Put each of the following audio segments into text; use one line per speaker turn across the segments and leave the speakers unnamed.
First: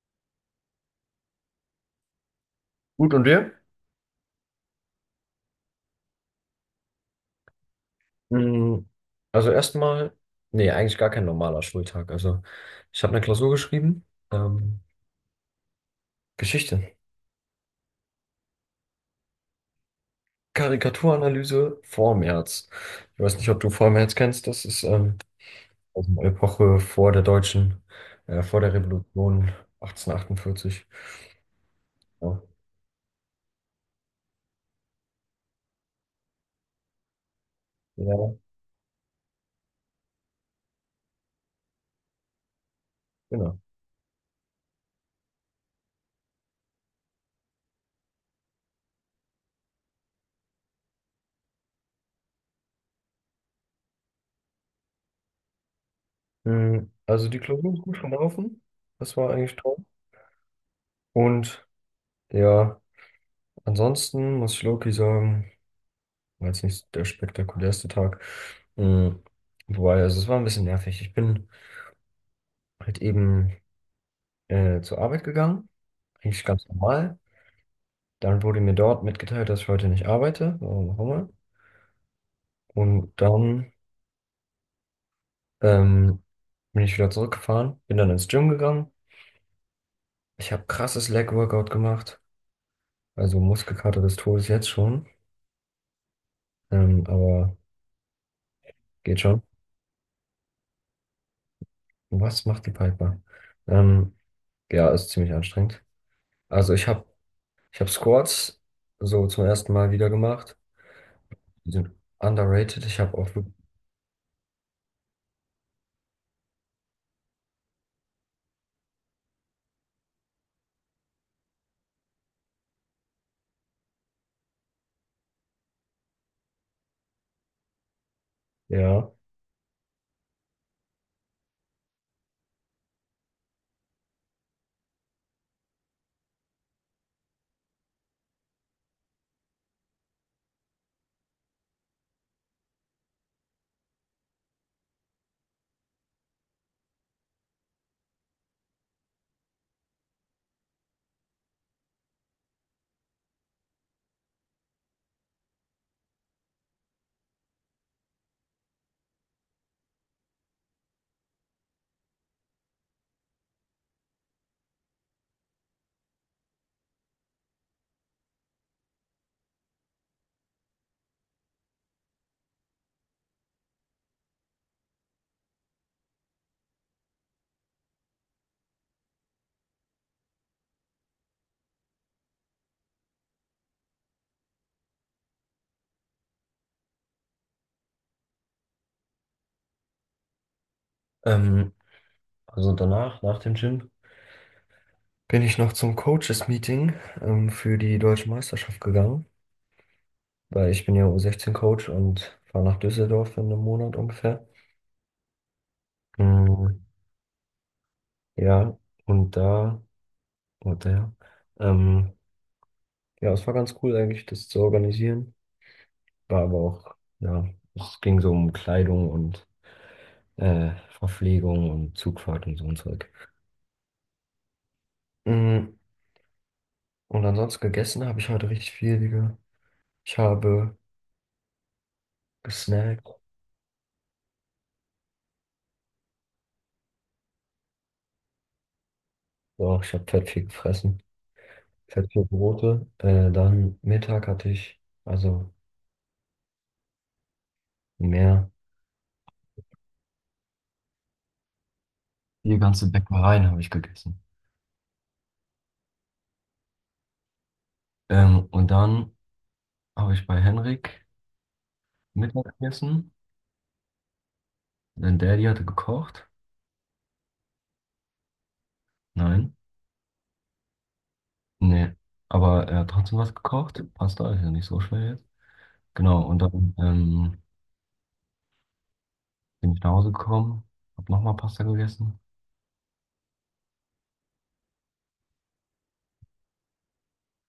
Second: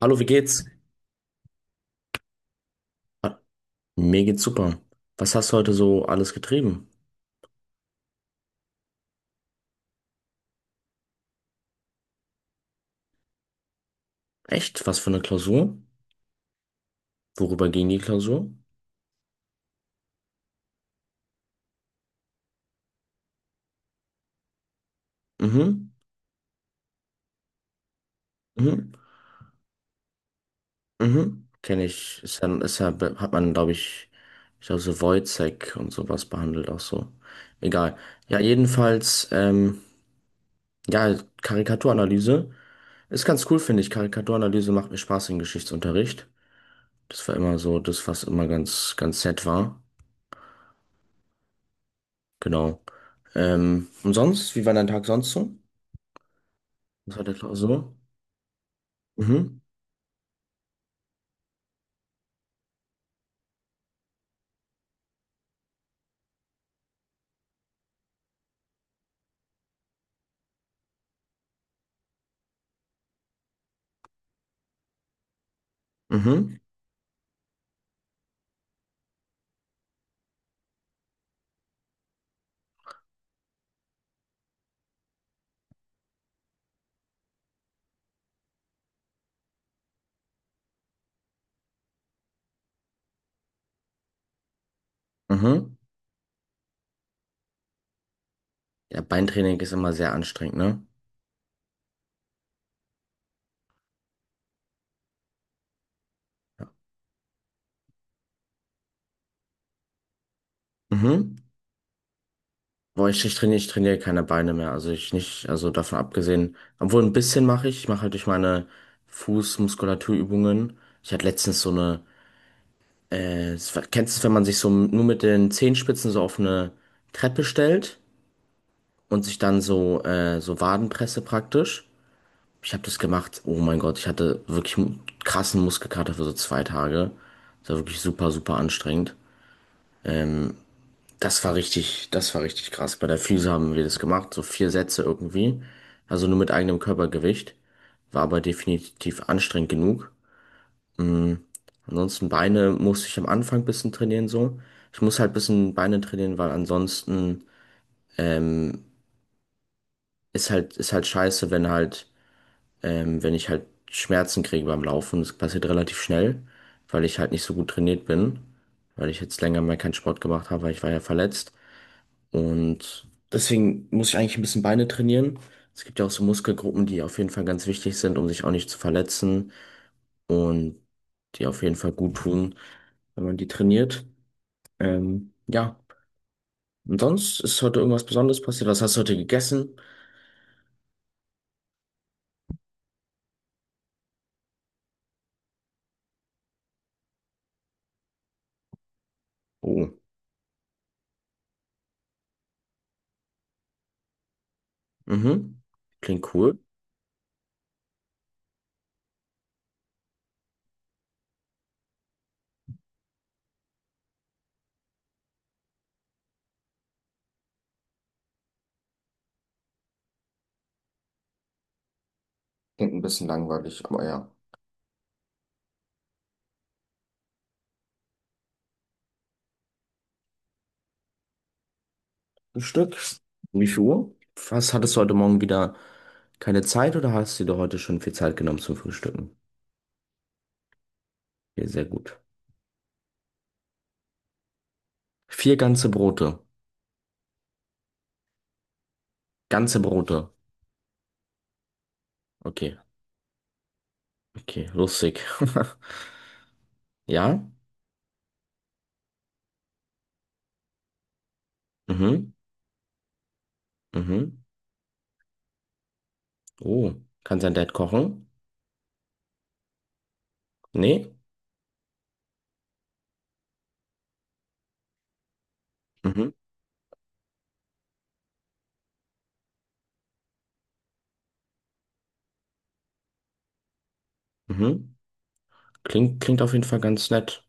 Hallo, wie geht's?
Gut, und
Ah,
dir?
mir geht's super. Was hast du heute so alles getrieben?
Mm, erstmal, nee, eigentlich gar kein normaler Schultag. Also ich habe eine Klausur geschrieben, ähm,
Echt? Was für eine Klausur?
Geschichte,
Worüber ging die Klausur?
Karikaturanalyse Vormärz. Ich weiß nicht, ob du Vormärz kennst. Das ist
Mhm,
aus einer Epoche vor der deutschen, vor der
mhm,
Revolution 1848.
mhm. Kenne ich.
Ja,
Ist ja, hat man, ich glaube, so Wojcik und sowas behandelt auch so. Egal.
ja,
Ja, jedenfalls, ja, Karikaturanalyse ist ganz
genau.
cool, finde ich. Karikaturanalyse macht mir Spaß im Geschichtsunterricht. Das war immer so das, was immer ganz, ganz nett war. Genau. Und sonst, wie war dein Tag sonst so?
Mm,
Das war
Also
der
die Klausur ist
Klausur.
gut gelaufen. Das war eigentlich
Mhm.
toll. Und ja, ansonsten muss ich Loki sagen. War jetzt nicht der spektakulärste Tag. Mhm. Wobei, also es war ein bisschen nervig. Ich bin halt eben zur Arbeit gegangen, eigentlich
Mhm.
ganz normal. Dann wurde mir dort mitgeteilt, dass ich heute nicht arbeite, warum auch immer. Und dann ähm, bin ich wieder zurückgefahren, bin dann ins Gym gegangen. Ich habe krasses Leg-Workout gemacht, also Muskelkater des Todes jetzt schon,
Mhm.
aber
Ja,
geht schon.
Beintraining ist immer sehr anstrengend, ne?
Was macht die Piper? Ähm, ja, ist ziemlich anstrengend. Also Ich habe Squats so zum ersten Mal wieder gemacht.
Mhm.
Die sind underrated. Ich
Boah,
habe
ich, ich
auch, wirklich-
trainiere, ich trainiere keine Beine mehr. Also ich nicht, also davon abgesehen. Obwohl ein bisschen mache ich. Ich mache halt durch meine Fußmuskulaturübungen. Ich hatte letztens so eine, es kennst du es, wenn man sich so nur mit den Zehenspitzen so auf eine Treppe stellt
ja.
und sich dann so, so Wadenpresse praktisch? Ich habe das gemacht. Oh mein Gott, ich hatte wirklich krassen Muskelkater für so zwei Tage. Das war wirklich super, super anstrengend. Das war richtig krass. Bei der Füße haben wir das gemacht, so vier Sätze irgendwie. Also nur mit eigenem Körpergewicht. War aber definitiv anstrengend genug. Ansonsten Beine musste ich am Anfang ein bisschen trainieren so. Ich muss halt ein bisschen Beine trainieren, weil ansonsten ist halt scheiße, wenn halt wenn ich halt Schmerzen kriege beim Laufen. Das passiert relativ schnell, weil ich halt nicht so gut trainiert bin, weil ich jetzt länger mal keinen Sport gemacht habe, weil ich war ja verletzt. Und deswegen muss ich eigentlich ein bisschen Beine trainieren. Es gibt ja auch so Muskelgruppen, die auf jeden Fall ganz wichtig sind, um sich auch nicht zu verletzen und die auf jeden Fall gut tun, wenn man die trainiert. Ähm, ja. Und sonst ist heute irgendwas Besonderes passiert? Was hast du heute gegessen?
Ähm, also danach, nach dem Gym, bin ich noch zum Coaches-Meeting für die deutsche Meisterschaft gegangen,
Oh,
weil ich bin ja U16-Coach und fahre nach Düsseldorf in einem Monat ungefähr.
mhm. Klingt cool.
Mhm. Ja, und und der, ähm, ja, es war ganz cool eigentlich, das zu organisieren. War aber auch, ja, es ging so um Kleidung und äh, Verpflegung und Zugfahrt und so ein
Klingt ein
Zeug.
bisschen langweilig, aber ja.
Mm, Und ansonsten gegessen habe ich heute richtig viel, Digga. Ich habe
Frühstück?
gesnackt.
Wie viel Uhr? Was hattest du heute Morgen wieder keine Zeit oder hast du dir heute schon viel Zeit genommen zum Frühstücken?
Doch, ich habe fett viel gefressen.
Okay, sehr
Fett
gut.
viel Brote. Dann Mittag hatte ich, also
Vier ganze Brote.
mehr.
Ganze Brote.
Die
Okay,
ganze Bäckereien habe ich gegessen.
okay, lustig. Ja?
Und dann habe ich bei Henrik
Mhm,
Mittag gegessen.
mhm.
Sein Daddy hatte gekocht.
Oh, kann sein Dad kochen?
Nein,
Nee?
nee. Aber er hat trotzdem was gekocht. Pasta ist ja nicht so schwer jetzt. Genau,
Mhm,
und dann bin ich nach Hause gekommen, habe nochmal Pasta gegessen.
mhm. Klingt auf jeden Fall ganz nett.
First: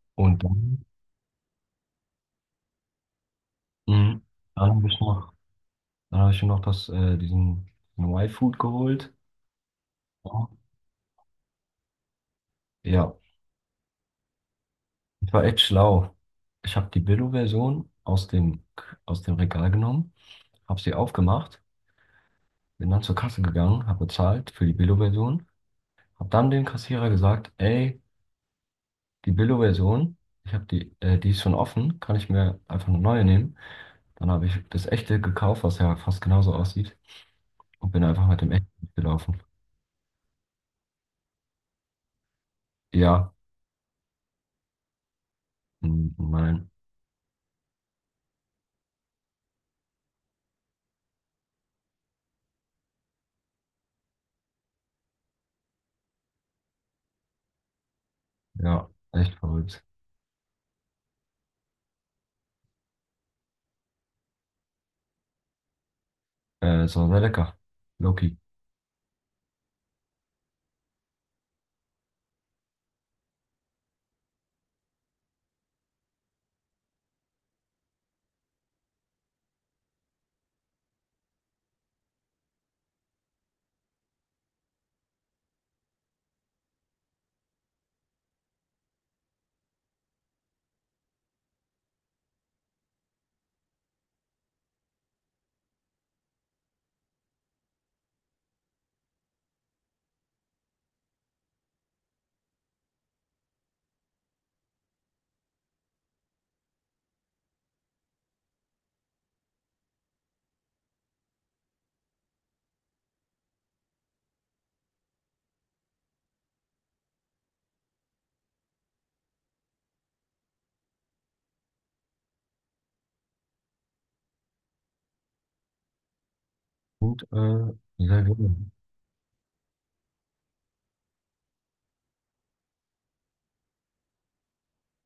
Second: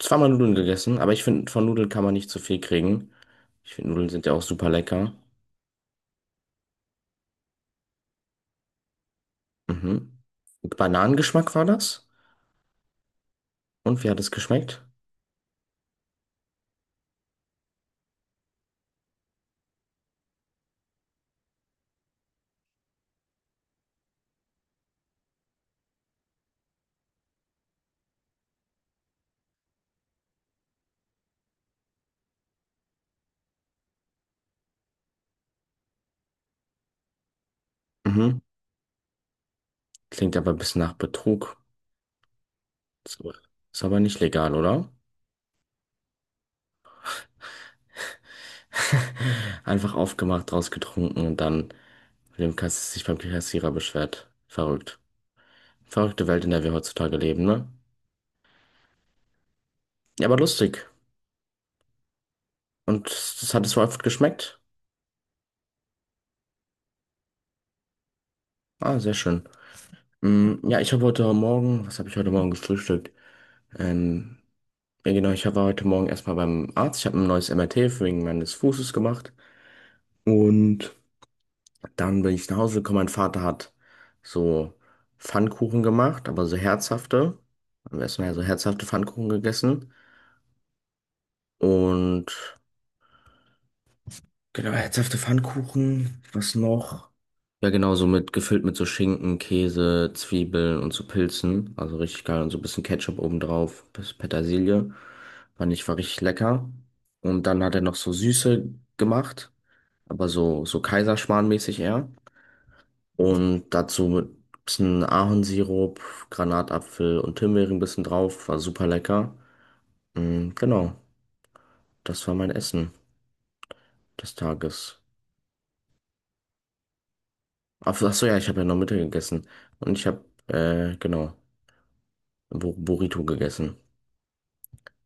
Zweimal
Und
Nudeln
dann
gegessen, aber ich finde, von Nudeln kann man nicht zu viel kriegen. Ich finde, Nudeln
Mhm.
sind ja auch super
Dann habe ich
lecker.
noch, dann habe ich mir noch diesen Y-Food geholt.
Mhm.
Ja.
Bananengeschmack war das?
Ja,
Und wie hat es geschmeckt?
ich war echt schlau. Ich habe die Billo-Version aus dem Regal genommen, habe sie aufgemacht, bin dann zur Kasse gegangen, habe bezahlt für die Billo-Version, habe dann dem Kassierer gesagt, ey, die Billo-Version, ich habe die ist schon offen, kann ich mir einfach eine neue nehmen. Dann habe ich das echte gekauft, was ja fast genauso aussieht, und bin einfach
Mhm.
mit dem echten gelaufen.
Klingt aber ein bisschen nach Betrug. Ist
Ja,
aber ist aber nicht legal, oder?
m- nein.
Einfach aufgemacht, rausgetrunken und dann mit dem Kass sich beim Kassierer beschwert. Verrückt. Verrückte Welt, in der wir heutzutage leben, ne?
Ja, echt verrückt.
Ja, aber lustig. Und das hat es wohl gut geschmeckt.
Es war sehr lecker. Loki.
Ah, sehr schön. Mm, ja, ich habe heute Morgen, was habe ich heute Morgen gefrühstückt? Ähm, ja, genau, ich war heute Morgen erstmal beim Arzt. Ich habe ein neues MRT wegen meines Fußes gemacht. Und dann bin ich nach Hause gekommen. Mein Vater hat so Pfannkuchen gemacht, aber so herzhafte. Am ersten Mal so herzhafte Pfannkuchen gegessen. Und genau, herzhafte Pfannkuchen. Was noch? Ja, genau, so mit gefüllt mit so Schinken, Käse, Zwiebeln und so Pilzen. Also richtig geil. Und so ein bisschen Ketchup obendrauf, bisschen Petersilie. Fand ich, war richtig lecker. Und dann hat er noch so Süße gemacht, aber so, so Kaiserschmarrnmäßig eher. Und dazu mit ein bisschen Ahornsirup, Granatapfel und Himbeeren ein bisschen drauf. War super lecker. Mm, genau, das war mein Essen des Tages.
Und
Ach
sehr
so, ja,
gut.
ich habe ja noch Mittag gegessen. Und ich habe, genau, ein Burrito gegessen.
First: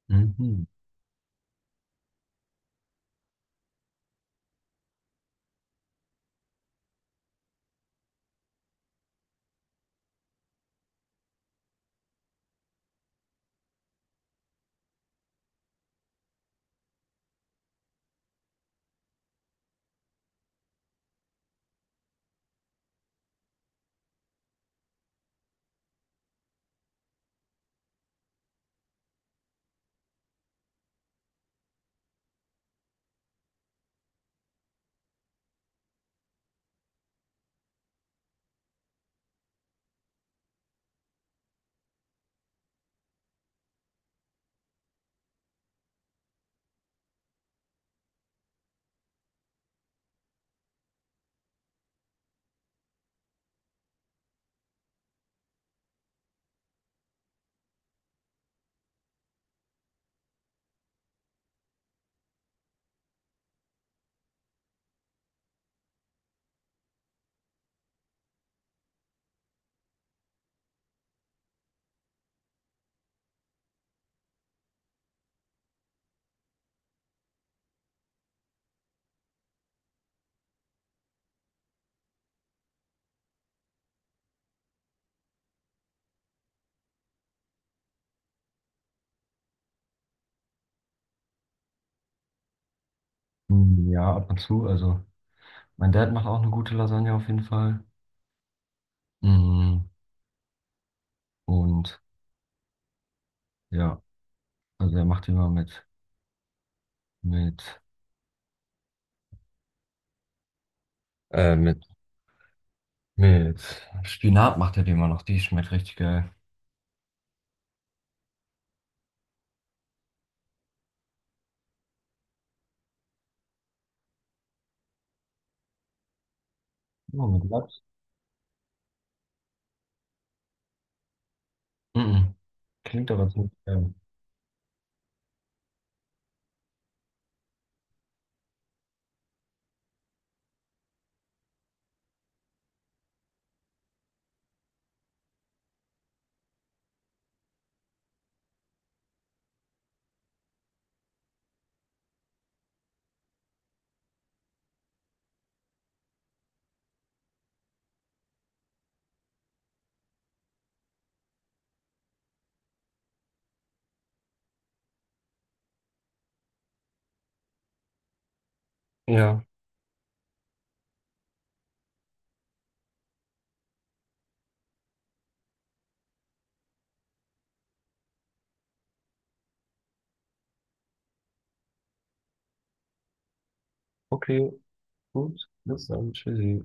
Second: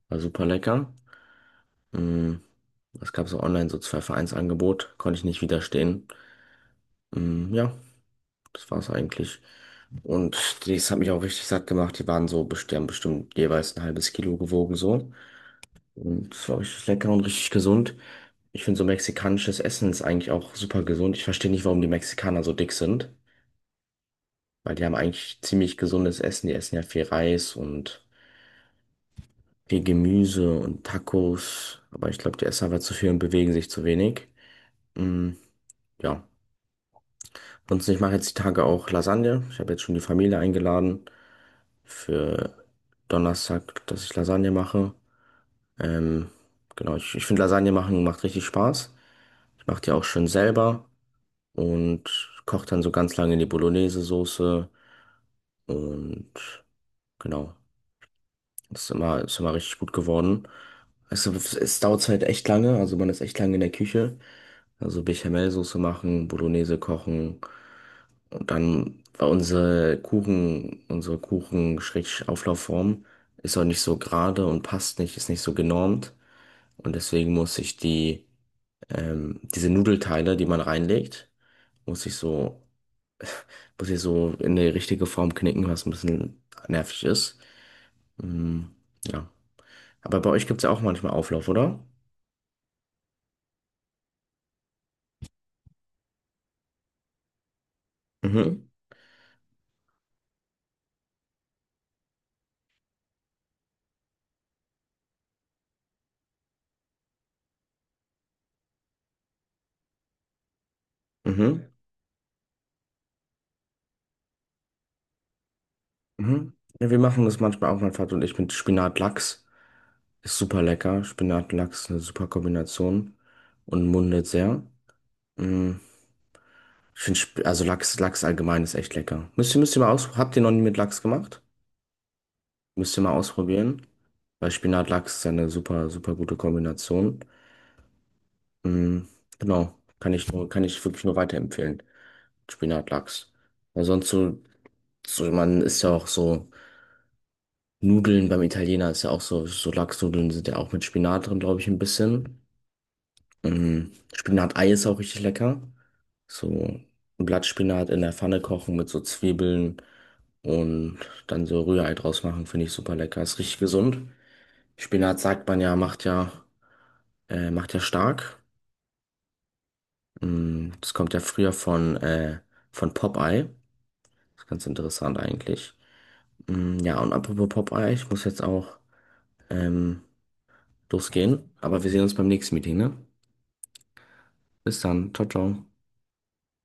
War super
Mhm.
lecker. Mm, es gab so online so zwei Vereinsangebot, konnte ich nicht widerstehen. Mm, ja, das war's eigentlich. Und das hat mich auch richtig satt gemacht. Die waren so, die haben bestimmt jeweils ein halbes Kilo gewogen so. Und es war richtig lecker und richtig gesund. Ich finde, so mexikanisches Essen ist eigentlich auch super gesund. Ich verstehe nicht, warum die Mexikaner so dick sind, weil die haben eigentlich ziemlich gesundes Essen. Die essen ja viel Reis und viel Gemüse und Tacos. Aber ich glaube, die essen einfach zu viel und bewegen sich zu wenig. Mm, ja. Sonst ich mache jetzt die Tage auch Lasagne. Ich habe jetzt schon die Familie eingeladen für Donnerstag, dass ich Lasagne mache. Ähm, genau, ich finde Lasagne machen macht richtig Spaß. Ich mache die auch schön selber und kocht dann so ganz lange in die Bolognese-Soße und genau, das ist immer richtig gut geworden. Also, es dauert halt echt lange, also man ist echt lange in der Küche. Also Bechamelsoße machen, Bolognese kochen und dann war unsere Kuchen-Auflaufform ist auch nicht so gerade und passt nicht, ist nicht so genormt und deswegen muss ich die diese Nudelteile, die man reinlegt, muss ich so muss sie so in die richtige Form knicken, was ein bisschen nervig ist. Mhm. Ja. Aber bei euch gibt es ja auch manchmal Auflauf, oder?
Ja, ab und zu. Also, mein Dad macht auch eine gute Lasagne auf jeden Fall.
Mhm.
Mhm. Und ja, also er macht die immer mit, äh,
Mhm.
mit, mit Spinat macht er die immer noch. Die schmeckt richtig geil.
Mhm. Ja, wir machen das manchmal auch, mein Vater und ich, mit Spinatlachs. Ist super lecker. Spinatlachs ist eine super Kombination und mundet sehr. Mhm. Ich finde,
Ja, mit
Also
Lachs.
Lachs, Lachs allgemein ist echt lecker. Müsst ihr mal aus, habt ihr noch nie mit Lachs gemacht?
Mhm.
Müsst ihr
Klingt
mal
aber ziemlich
ausprobieren.
geil.
Weil Spinatlachs ist ja eine super, super gute Kombination. Mm, genau, kann ich wirklich nur weiterempfehlen. Spinatlachs. Weil sonst so, so, man ist ja auch so, Nudeln beim Italiener ist ja auch so, so Lachsnudeln sind ja auch mit Spinat drin, glaube ich, ein bisschen. Mm, Spinatei ist auch richtig lecker. So ein Blattspinat in der Pfanne kochen mit so Zwiebeln und dann so Rührei draus machen, finde ich super lecker. Ist richtig gesund. Spinat sagt man ja, macht ja, macht ja stark.
Ja,
Mm, das kommt ja früher von Popeye. Das ist ganz interessant eigentlich. Mm, ja, und apropos Popeye, ich muss jetzt auch ähm, losgehen. Aber wir sehen uns beim nächsten Meeting, ne?
okay,
Bis dann. Ciao,
gut.
ciao.
Bis dann. Tschüssi.